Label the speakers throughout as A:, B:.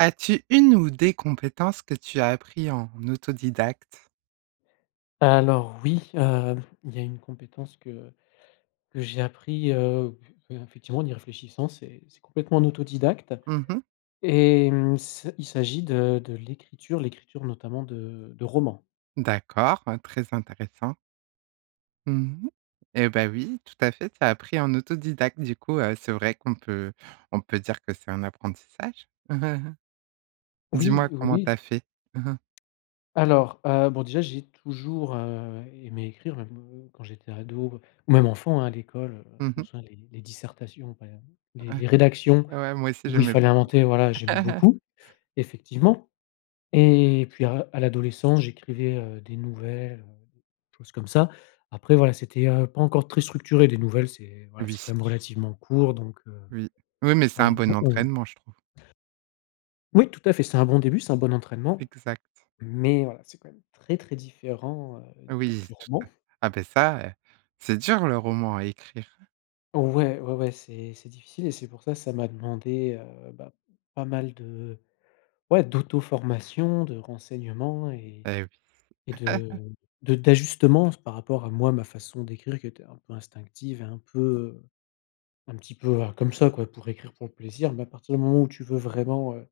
A: As-tu une ou des compétences que tu as appris en autodidacte?
B: Alors, oui, hem, il y a une compétence que que j'ai appris, heu, p effectivement, en y réfléchissant, c'est c'est complètement en autodidacte
A: Mmh mh.
B: et mmh, c'est il s'agit de de l'écriture, l'écriture notamment de de romans.
A: D'accord, hein, très intéressant. Mmh mh et bah, oui, tout à fait. Tu as appris en autodidacte. Du coup, heu, c'est vrai qu'on peut on peut dire que c'est un apprentissage.
B: Oui,
A: Dis-moi,
B: oui,
A: comment tu as
B: oui.
A: fait?
B: Alors, heu, bon, déjà, j'ai toujours, heu, aimé écrire même, heu, quand j'étais ado ou même enfant, hein. À l'école, heu, je
A: Mmh
B: m'en
A: mh.
B: souviens les les dissertations, hem, les
A: Ouais.
B: les rédactions
A: Ouais. Moi aussi,
B: où il
A: j'aimais
B: fallait
A: beaucoup.
B: inventer. Voilà, j'aimais beaucoup, effectivement et puis, à à l'adolescence, j'écrivais, heu, des nouvelles, heu, des choses, comme ça, après, voilà, c'était, heu, pas encore très structuré, des nouvelles, c'est voilà, c'est
A: Oui.
B: quand même relativement court donc, heu,
A: Oui. Oui, mais, c'est un
B: voilà.
A: bon
B: [unintelligible]
A: entraînement, je trouve.
B: Oui, tout à fait. C'est un bon début. C'est un bon entraînement,
A: Exact.
B: mais, heu, voilà, c'est quand même très, très différent, heu,
A: Oui,
B: du
A: tout à
B: roman.
A: ah beh, ça, heu, c'est dur le roman à écrire.
B: Ouais, ouais, ouais. C'est c'est difficile et c'est pour ça, ça m'a demandé, heu, bah pas mal de ouais, d'auto-formation, de renseignements et
A: Eh oui.
B: et de de d'ajustements par rapport à moi ma façon d'écrire qui était un peu instinctive et un peu, heu, un petit peu, heu, comme ça quoi pour écrire pour le plaisir. Mais à partir du moment où tu veux vraiment, heu,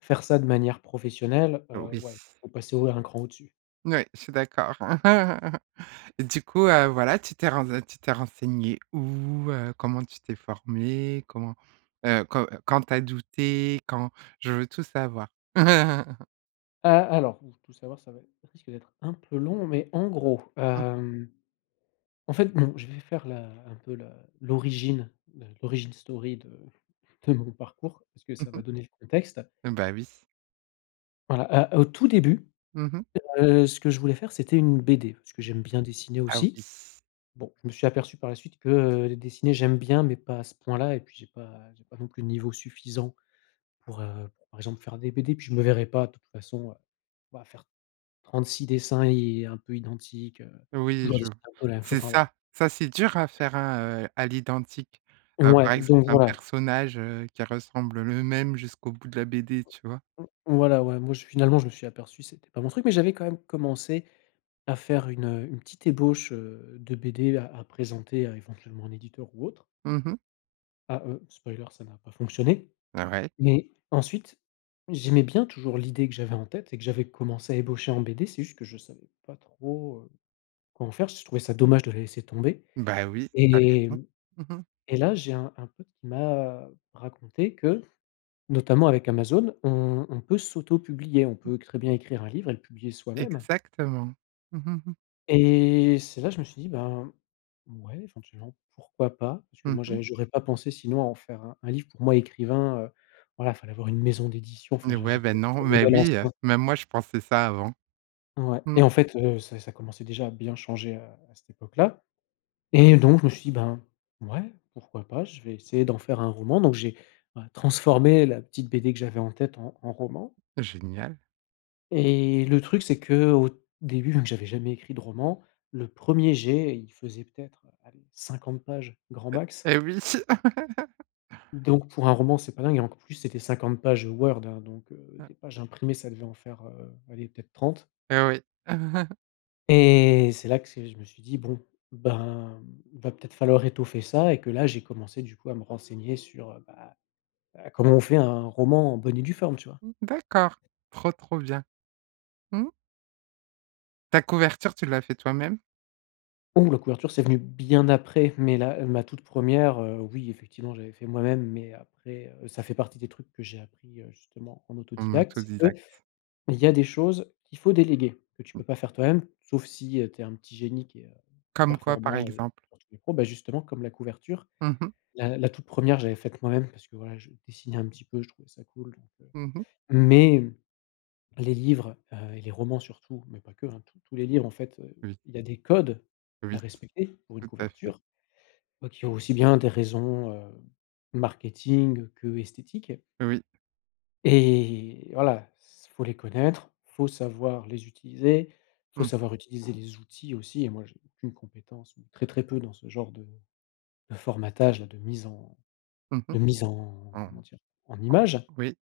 B: faire ça de manière professionnelle,
A: Oh
B: heu,
A: oui.
B: ouais, il faut passer au un cran au-dessus.
A: Oui, je suis d'accord. Du coup, heu, voilà, tu t'es ren tu t'es renseigné où, heu, comment tu t'es formé, comment, heu, quand quand tu as douté? Quand je veux tout savoir!
B: Ah, alors, ouh, tout savoir ça va ê ça risque d'être un peu long mais en gros,
A: Mmh.
B: hem, en fait, non, je vais faire la un peu la l'origine le l'origine story de de mon parcours parce que
A: Mmh
B: ça
A: mh.
B: va donner le contexte.
A: Mmh, bah oui.
B: Voilà, heu, au tout début,
A: Mmh mh.
B: heu, ce que je voulais faire, c'était une BD parce que j'aime bien dessiner
A: Ah oui.
B: aussi. Bon, je me suis aperçu par la suite que, heu, dessiner j'aime bien mais pas à ce point là et puis j'ai pas j'ai pas non plus le niveau suffisant pour, heu, par exemple faire des BD et puis je me verrais pas de toute façon, heu, bah, faire 36 dessins et un peu identiques, heu,
A: Oui
B: toujours
A: je
B: dessiner un peu la même chose,
A: c'est
B: enfin, voilà.
A: ça, ça c'est dur à faire, hein, heu, à l'identique. Heu, par
B: Ouais,
A: exemple
B: donc
A: un
B: voilà.
A: personnage, heu, qui ressemble le même jusqu'au bout de la BD, tu vois?
B: voilà, ouais, moi je finalement je me suis aperçu, c'était pas mon truc mais j'avais quand même commencé à faire une, heu, une petite ébauche, heu, de BD à à présenter éventuellement à un éditeur ou autre
A: Mmh mh.
B: ah, heu, spoiler ça n'a pas fonctionné.
A: Ah ouais.
B: Mais, ensuite j'aimais bien toujours l'idée que j'avais en tête et que j'avais commencée à ébaucher en BD c'est juste que je savais pas trop, heu, comment faire j je trouvais ça dommage de la laisser tomber
A: Bah oui, tu as
B: et
A: raison.
B: mmh
A: Mmh mh.
B: ...et là j'ai un un pote qui m'a raconté que, notamment avec Amazon on on peut s'auto-publier, on
A: Mmh.
B: peut très bien écrire un livre et le publier soi-même
A: Exactement.
B: et c'est là je me suis dit, ben, ouais, éventuellement pourquoi pas, parce que
A: Mmh
B: moi
A: mh.
B: j'ai j'aurais pas pensé sinon à en faire un un livre, pour moi écrivain, heu, voilà, il fallait avoir une maison d'édition enfin je
A: Ouais,
B: j'étais
A: bah
B: resté
A: non,
B: sur le
A: mais
B: modèle
A: oui, heu,
B: ancien.
A: même moi je pensais ça avant.
B: Ouais,
A: Mmh.
B: et en fait, heu, ça ça commençait déjà à bien changer à à cette époque-là. Et donc je me suis dit, ben, ouais, pourquoi pas, je vais essayer d'en faire un roman donc j'ai, ouais, transformé la petite BD que j'avais en tête en en roman
A: Génial.
B: et le truc c'est qu'au début, donc j'avais jamais écrit de roman, le 1er jet, il faisait peut-être, allez, 50 pages, grand
A: E
B: max.
A: eh oui.
B: Donc pour un roman c'est pas dingue et enc plus c'était 50 pages Word, hein, donc, heu,
A: Mmh.
B: des pages imprimées, ça devait en faire, heu, allez, peut-être 30.
A: Eh oui.
B: Et c'est là que c'est je me suis dit, bon, ben, il va peut-être falloir étoffer ça, et que là j'ai commencé du coup à me renseigner sur, heu, bah, heu, comment on fait un roman en bonne et due forme, tu vois?
A: Mmh, d'accord, trop, trop bien. Mmh. Ta couverture, tu l'as fait toi-même?
B: Ouh! La couverture c'est venu bien après mais la ma toute 1re, heu, oui effectivement j'avais fait moi-même, mais heu, après ça fait partie des trucs que j'ai appris, heu, justement en
A: En
B: autodidacte, c'est
A: autodidacte.
B: qu'il y a des choses qu'il faut déléguer, que tu peux pas faire toi-même sauf si, heu, tu es un petit génie qui est, heu,
A: Comme quoi, par
B: performant, heu,
A: exemple?
B: sur tous les points, bah justement comme la couverture.
A: Mmh mh.
B: La la toute 1re je l'avais faite moi-même parce que, voilà, je dessinais un petit peu, je trouvais ça cool, donc, heu,
A: Mmh mh.
B: mais les livres, heu, et les romans surtout mais pas que, hein, tous tous les livres en fait, heu,
A: Oui.
B: il y a des codes à
A: Oui,
B: respecter pour une
A: tout à fait.
B: couverture donc il y a aussi bien des raisons, heu, marketing que esthétiques
A: Oui.
B: et voilà, c'est il faut les connaître, faut savoir les utiliser, faut
A: Mmh.
B: savoir utiliser les outils aussi et moi j'ai aucune compétence ou très, très peu dans ce genre de de formatage-là, de mise en
A: Mmh mh.
B: de mise en
A: Mmh.
B: comment dire, en images.
A: Oui.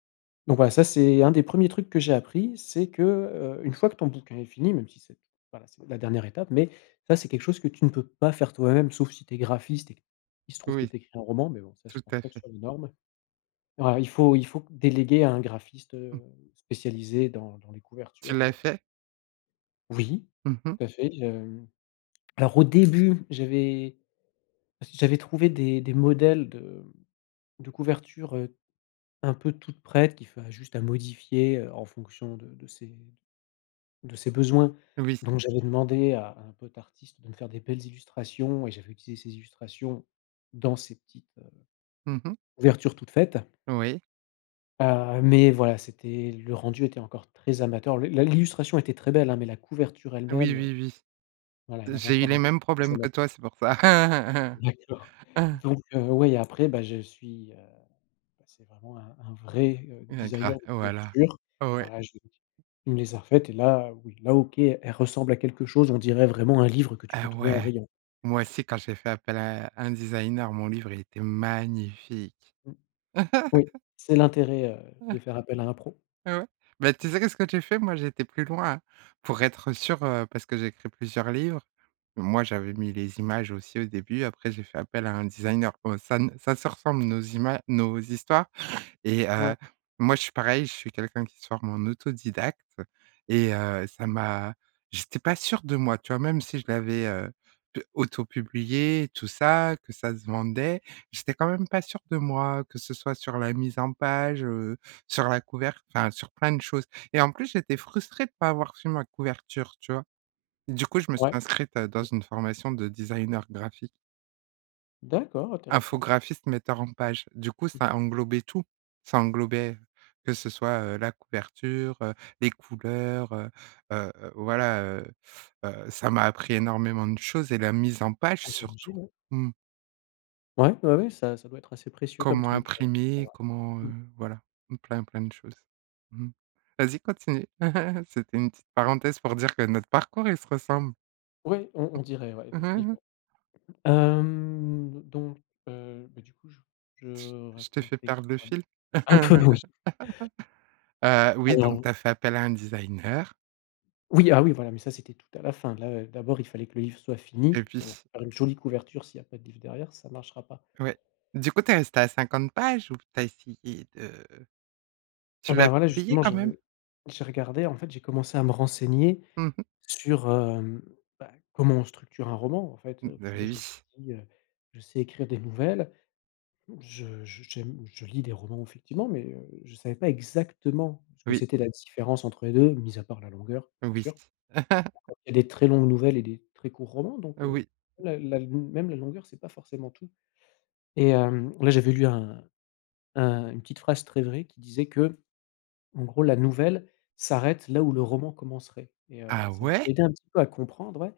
B: Donc voilà, ça c'est un des 1er trucs que j'ai appris c'est que, heu, une fois que ton bouquin est fini même si c'est voilà c'est la dernière étape, mais ça, c'est quelque chose que tu ne peux pas faire toi-même sauf si tu es graphiste et il se trouve que
A: Oui,
B: tu écris un roman mais bon ça je
A: tout
B: pense
A: à
B: pas que ce
A: fait.
B: soit les normes. Bah il faut il faut déléguer à un graphiste, heu,
A: Mmh.
B: spécialisé dans dans les
A: Tu
B: couvertures, heu.
A: l'as fait?
B: Oui,
A: Mmh mh.
B: tout à fait, je hem alors au début j'avais j'avais trouvé des des modèles de m de couvertures, heu, un peu toutes prêtes qui fa juste à modifier, heu, en fonction de de ses d de ses besoins
A: Oui.
B: donc j'avais demandé à un pote artiste de me faire des belles illustrations et j'avais utilisé ces illustrations dans ces petites, heu,
A: Mmh mh.
B: couvertures toutes faites.
A: Oui.
B: Heu, mais voilà, c'était le rendu était encore très amateur le la l'illustration était très belle, hein, mais la couverture
A: Oui,
B: elle-même,
A: oui,
B: voilà elle
A: oui.
B: avait
A: J'ai eu
B: encore un
A: les
B: rendu
A: mêmes
B: très
A: problèmes que
B: amateur.
A: toi, c'est pour ça.
B: D'accord, donc heu, ouais, après, bah, je suis, heu, passé vraiment à un un vrai, heu,
A: Heu, gra,
B: designer de
A: heu, voilà.
B: couverture,
A: Ouais.
B: voilà, je les il me les a refaites et là, oui, là, OK, elles ressemblent à quelque chose. On dirait vraiment un livre que tu
A: Ah
B: peux trouver en
A: ouais,
B: rayon.
A: moi aussi quand j'ai fait appel à un un designer, mon livre il était magnifique.
B: Mmh. Oui, c'est l'intérêt, heu, de faire appel à un pro.
A: Ah ouais, mais tu sais qu'est-ce que tu fais, moi j'ai été plus loin, hein, pour être sûr, heu, parce que j'ai écrit plusieurs livres. Moi, j'avais mis les images aussi au début, après j'ai fait appel à un designer, bon ça ne ça se ressemble nos ima nos histoires et, heu,
B: Ouais.
A: moi je suis pareil, je suis quelqu'un qui se forme en autodidacte et, heu, ça m'a j'étais pas sûr de moi, tu vois? Même si je l'avais, heu, d auto-publié, tout ça, que ça se vendait, j'étais quand même pas sûr de moi, que ce soit sur la mise en page, heu, sur la couver enfin sur plein de choses et en plus j'étais frustré de pas avoir fait ma couverture, tu vois? Du coup je me suis
B: Ouais.
A: inscrite à dans une formation de designer graphique.
B: D'accord, intéressant.
A: Infographiste, metteur en page, du coup
B: Mmh.
A: ça englobait tout, ça englobait, que ce soit, heu, la couverture, heu, les couleurs, heu heu heu, voilà, heu heu heu, ça m'a appris énormément de choses et la mise en page
B: Ah! j'imagine,
A: surtout.
B: ouais.
A: Mmh.
B: Ouais, ouais ouais, ça ça doit être assez précieux comme
A: Comment
B: truc, je
A: imprimer,
B: vois.
A: comment, heu,
B: Mmh.
A: voilà, plein, plein de choses. Mmh mh. Vas-y, continue. C'était une petite parenthèse pour dire que notre parcours il se ressemble.
B: Oui, on on dirait, ouais, effectivement. Hem, donc, heu, bah du coup je je
A: Je t je t'ai fait
B: racontais
A: perdre le
B: quoi?
A: fil.
B: Un peu oui.
A: Heu, oui, donc
B: Alors
A: tu as fait appel à un designer.
B: Oui, ah oui, voilà, mais ça c'était tout à la fin là, heu, d'abord il fallait que le livre soit fini,
A: Et
B: parce que bon,
A: puis?
B: faire une jolie couverture s'il y a pas de livre derrière, ça marchera pas.
A: Ouais, du coup tu es resté à 50 pages ou tu as essayé de
B: Ah
A: tu
B: bah,
A: l'as
B: voilà
A: publié,
B: justement
A: quand
B: j'ai
A: même?
B: j'ai regardé en fait, j'ai commencé à me renseigner
A: Mmh mh.
B: sur, hem, bah comment on structure un roman en fait.
A: Bah,
B: Parce que, bon,
A: eh
B: je me suis
A: oui.
B: dit, heu, je sais écrire des nouvelles, je j j'aime je lis des romans effectivement mais, heu, je savais pas exactement ce que
A: Oui.
B: c'était la différence entre les 2 mis à part la longueur, bien
A: Oui
B: sûr. Encore qu'il y a des très longues nouvelles et des très courts romans, donc,
A: heu,
B: heu,
A: oui.
B: même la la même la longueur, c'est pas forcément tout. Et hem, là, j'avais lu un un une petite phrase très vraie qui disait qu'en gros: «La nouvelle s'arrête, là où le roman commencerait» et heu,
A: Ah
B: ça m'a
A: ouais?
B: aidé un petit peu à comprendre, ouais,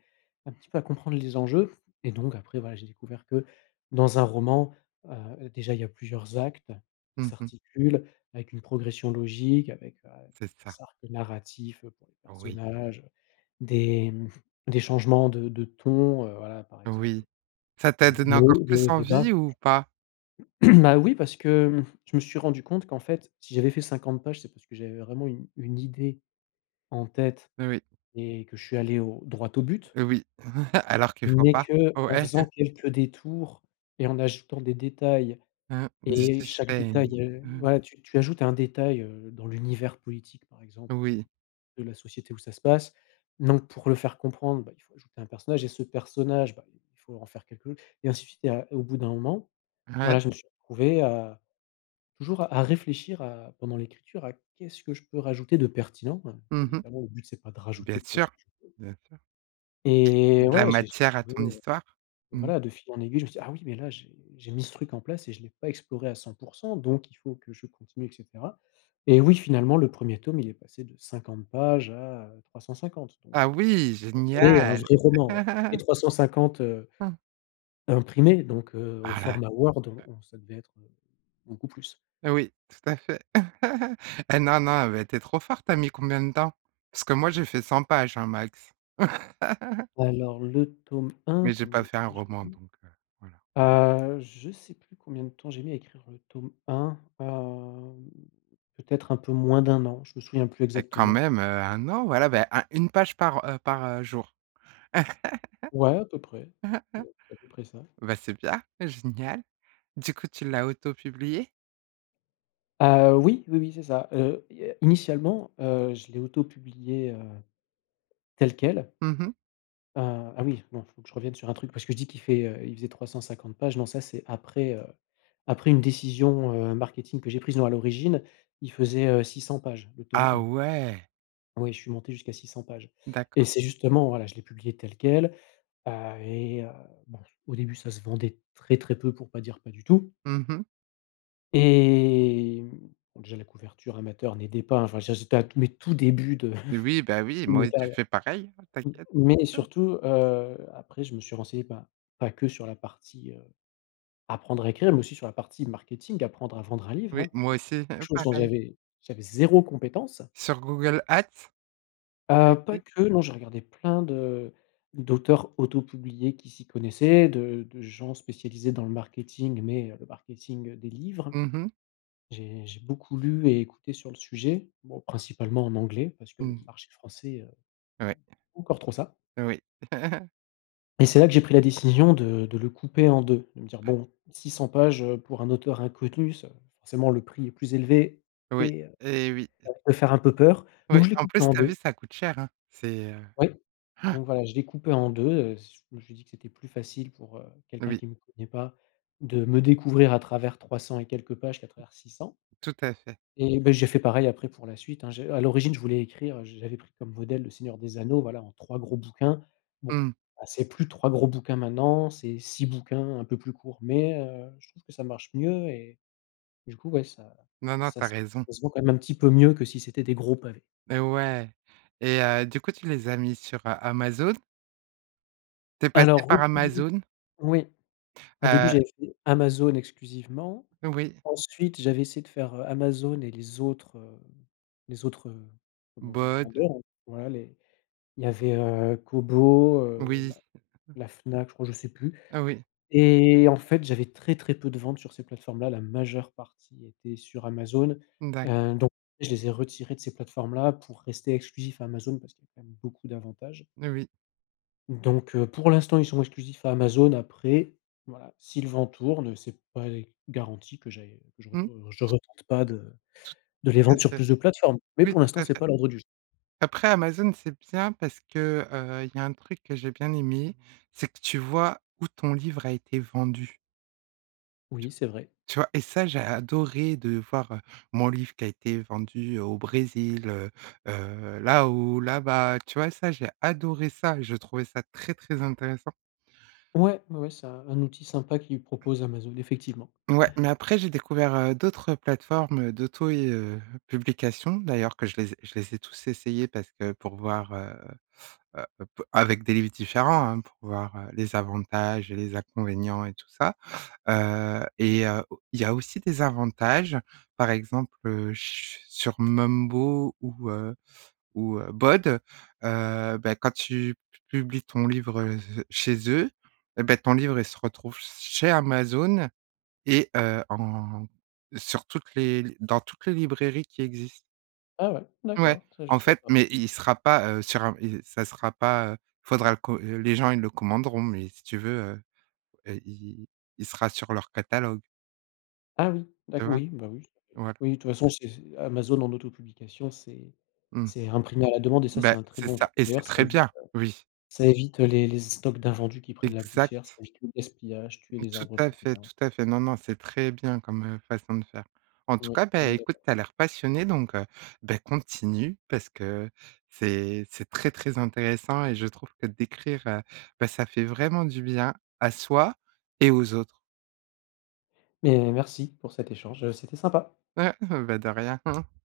B: un petit peu à comprendre les enjeux, et donc, après voilà, j'ai découvert que dans un roman, heu, déjà il y a plusieurs actes qui
A: Mmh mh.
B: s'articulent avec une progression logique avec, heu,
A: C'est ça.
B: des arcs narratifs pour les
A: Oui.
B: personnages, heu, des mmh, des changements de de ton, heu, voilà, par exemple,
A: Oui, ça t'a
B: des
A: donné
B: des
A: encore
B: hauts des
A: plus
B: hauts et des bas.
A: envie ou pas?
B: Bah oui, parce que hem, je me suis rendu compte qu'en fait si j'avais fait 50 pages, c'est parce que j'avais vraiment une une idée en tête
A: Oui. Oui.
B: et que je suis allé au droit au but.
A: Heu oui, alors que faut
B: Mais
A: pas.
B: qu'en
A: Ouais.
B: faisant quelques détours et en ajoutant des détails
A: Mmh mh. Du
B: et chaque
A: suspens.
B: détail, heu,
A: Mmh mh.
B: voilà, tu tu ajoutes un détail, heu, dans l'univers politique par exemple du
A: Oui.
B: de la société où ça se passe donc pour le faire comprendre, bah il faut ajouter un personnage et ce personnage, bah il faut en faire quelque et ainsi de suite et à et au bout d'un moment,
A: Ouais.
B: voilà, je me suis retrouvé à, toujours à à réfléchir à pendant l'écriture à: «Qu'est-ce que je peux rajouter de pertinent?», hein,
A: Mmh mh.
B: évidemment le but c'est pas de
A: Bien
B: rajouter
A: sûr,
B: pour rajouter
A: bien sûr
B: et
A: de la
B: ouais, j'ai j'ai
A: matière à
B: trouvé,
A: ton
B: heu,
A: histoire.
B: enfin
A: Mmh mh.
B: voilà, de fil en aiguille, je me suis dit: «Ah oui! Mais là, j'ai j'ai mis ce truc en place et je l'ai pas exploré à 100% donc il faut que je continue» et cetera, et oui, finalement le 1er tome il est passé de 50 pages à, heu, 350, donc,
A: Ah
B: heu,
A: oui,
B: un vrai un
A: génial!
B: vrai roman, ouais, et 350, heu,
A: Mmh.
B: imprimés, donc, heu, au
A: Ah là.
B: format Word, on on ça devait être, heu, beaucoup plus.
A: Ah oui, tout à fait. Heu, non, non, mais tu es trop fort, tu as mis combien de temps? Parce que moi, j'ai fait 100 pages, hein, max.
B: Alors, le tome 1
A: Mais j'ai
B: combien
A: pas
B: de
A: fait un
B: temps j'ai
A: roman,
B: mis?
A: donc, heu, voilà.
B: Heu, je sais plus combien de temps j'ai mis à écrire le tome 1, hem, peut-être un peu moins d'1 an, je me souviens plus
A: Et quand
B: exactement.
A: même, heu, 1 an, voilà bah 1 1 page par heu par heu jour.
B: Ouais, à peu près, c'est à peu près ça.
A: Bah c'est bien, génial. Du coup, tu l'as auto-publié?
B: Ah oui, oui, oui, c'est ça. Heu, il y a initialement, heu, je l'ai auto-publié, heu, tel quel
A: Mmh mh.
B: ah ah oui, non, il faut que je revienne sur un truc parce que je dis qu'il fait, heu heu, il faisait 350 pages, non ça c'est après, heu, après une décision, heu, marketing que j'ai prise. Non, à l'origine il faisait, heu, 600 pages, le tome
A: Ah
B: 1.
A: ouais!
B: Oui, je suis monté jusqu'à 600 pages et
A: D'accord.
B: c'est justement voilà, je l'ai publié tel quel, ah, et heu, bon, au début ça se vendait très, très peu pour pas dire, pas du tout.
A: Mmh mh.
B: Et mmh, bah déjà la couverture amateur n'aidait pas enfin, je veux dire j'étais à, mes tout débuts
A: Oui, bah oui,
B: de
A: moi
B: ma
A: j'ai
B: carrière
A: fait pareil, hein,
B: m
A: t'inquiète.
B: mais surtout, heu, après je me suis renseigné, bah, pas que sur la partie, heu, apprendre à écrire mais aussi sur la partie marketing, apprendre à vendre un livre,
A: Oui,
B: hein, parce que
A: moi
B: c'est
A: aussi
B: quelque chose dont
A: pareil!
B: j'avais j'avais 0 compétence.
A: Sur Google at. Tu as
B: Ah, pas
A: été?
B: que, non, j'ai regardé plein de d'auteurs auto-publiés qui s'y connaissaient, de de gens spécialisés dans le marketing mais, heu, le marketing, heu, des livres,
A: Mmh mh.
B: j'ai j'ai beaucoup lu et écouté sur le sujet, bon, principalement en anglais parce que le
A: Mmh.
B: marché français, heu, c'est
A: Ouais.
B: pas encore trop ça.
A: Oui.
B: Et c'est là que j'ai pris la décision de de le couper en 2, de me dire:
A: Ouais.
B: «Bon, 600 pages, heu, pour un auteur inconnu, ça forcément le prix est plus élevé
A: Oui
B: et heu,
A: et oui. Et
B: ça peut faire un peu peur»,
A: Oui,
B: donc je l'ai
A: en
B: coupé
A: plus
B: en
A: tu as
B: 2.
A: vu, ça coûte cher, hein. C'est, heu.
B: Oui, donc, voilà, je l'ai coupé en 2, heu, z je me suis dit que c'était plus facile, pour, heu, quelqu'un
A: Oui.
B: qui me connait pas, de me découvrir à travers trois cents et quelques pages qu'à travers 600.
A: Tout à fait.
B: Et bah, j'ai fait pareil après pour la suite, hein, je à l'origine, je voulais écrire, heu, j'avais pris comme modèle le Seigneur des Anneaux, voilà, en 3 gros bouquins, bon,
A: Mmh.
B: bah, c'est plus 3 gros bouquins maintenant, c'est 6 bouquins un peu plus courts. Mais, heu, je trouve que ça marche mieux et du coup, ouais, ça
A: Non, non,
B: ça
A: tu as
B: se
A: raison.
B: ça se vend quand même un petit peu mieux que si c'était des gros pavés.
A: Mais ouais et heu, du coup, tu les as mis sur Amazon? Tu es passé
B: Alors,
A: par
B: au début,
A: Amazon?
B: oui, au début,
A: Heu
B: j'avais fait Amazon exclusivement,
A: Oui.
B: ensuite, j'avais essayé de faire, heu, Amazon et les autres, heu, les autres, heu, comment on dit?
A: BoD.
B: Vendeurs, voilà, les il y avait, heu, Kobo, heu,
A: Oui.
B: la la Fnac, je crois, je sais plus
A: Oui.
B: et en fait, j'avais très, très peu de ventes sur ces plateformes là, la majeure partie était sur Amazon.
A: D'accord.
B: Heu, donc, je les ai retirés de ces plateformes là pour rester exclusif Amazon parce qu'il y a quand même beaucoup d'avantages
A: N oui.
B: donc, heu, pour l'instant, ils sont exclusifs à Amazon après, voilà, si le vent tourne, heu, c'est pas garanti que j'aille, heu, que je
A: Mmh.
B: retour heu, je retente pas de
A: Tou
B: de
A: tout
B: les
A: à
B: vendre sur
A: fait.
B: plus de plateformes. Mais
A: Oui,
B: pour l'instant,
A: tout à
B: c'est
A: fait.
B: pas à l'ordre du jour.
A: Après Amazon, c'est bien parce que, heu, il y a un truc que j'ai bien aimé, c'est que tu vois où ton livre a été vendu t
B: Oui, c'est vrai.
A: tu vois? Et ça, j'ai adoré de voir, heu, mon livre qui a été vendu au Brésil, heu, heu, là-haut, là-bas, tu vois, ça, j'ai adoré ça et j'ai trouvé ça très, très intéressant.
B: Ouais, ouais, ouais, c'est un un outil sympa qu'ils proposent, Amazon effectivement.
A: Ouais, mais après, j'ai découvert, heu, d'autres plateformes, heu, d'auto, i heu, publication, d'ailleurs, que je les ai je les ai tous essayées parce que pour voir, heu, heu, p avec des livres différents, hein, pour voir, heu, les avantages et les inconvénients et tout ça. Heu et heu, au il y a aussi des avantages, par exemple, heu, ch sur Mumbo ou, heu, ou, heu, BoD, heu, bah quand tu p publies ton livre, heu, je chez eux, eh bah, ton livre, il se retrouve s chez Amazon et heu, en sur toutes les l dans toutes les librairies qui existent.
B: Ah ouais,
A: Ouais,
B: d'accord, ça, je
A: en
B: savais
A: fait,
B: pas.
A: mais il sera pas, heu, sur un il s ça sera pas il faudra le co les gens, ils le commanderont, mais si tu veux, heu heu, il il sera sur leur catalogue
B: Ah, oui,
A: tu
B: dac
A: vois?
B: oui, bah, oui, ça fait
A: Voilà.
B: oui, toute façon, c'est c'est Amazon en auto-publication, c'est
A: Mmh.
B: c'est imprimé à la demande et ça, c'est
A: Bah,
B: un très
A: c'est
B: bon
A: ça
B: truc
A: et c'est
B: d'ailleurs, ça
A: très
B: évite,
A: bien,
B: heu,
A: oui.
B: ça évite, heu, les les stocks d'invendus qui prennent la poussière, ça
A: Exact.
B: évite le gaspillage, tuer les
A: Tout
B: arbres
A: à
B: pour
A: fait,
B: rien.
A: tout à fait, non, non, c'est très bien comme, heu, façon de faire. En tout
B: Ouais,
A: cas, bah
B: on est
A: écoute,
B: d'accord.
A: tu as l'air passionné, donc, heu, bah, continue parce que c'est c'est très, très intéressant et je trouve que d'écrire, heu, bah ça fait vraiment du bien à soi et aux autres.
B: Mais merci pour cet échange, heu, c'était sympa.
A: Ouais, bah, de rien.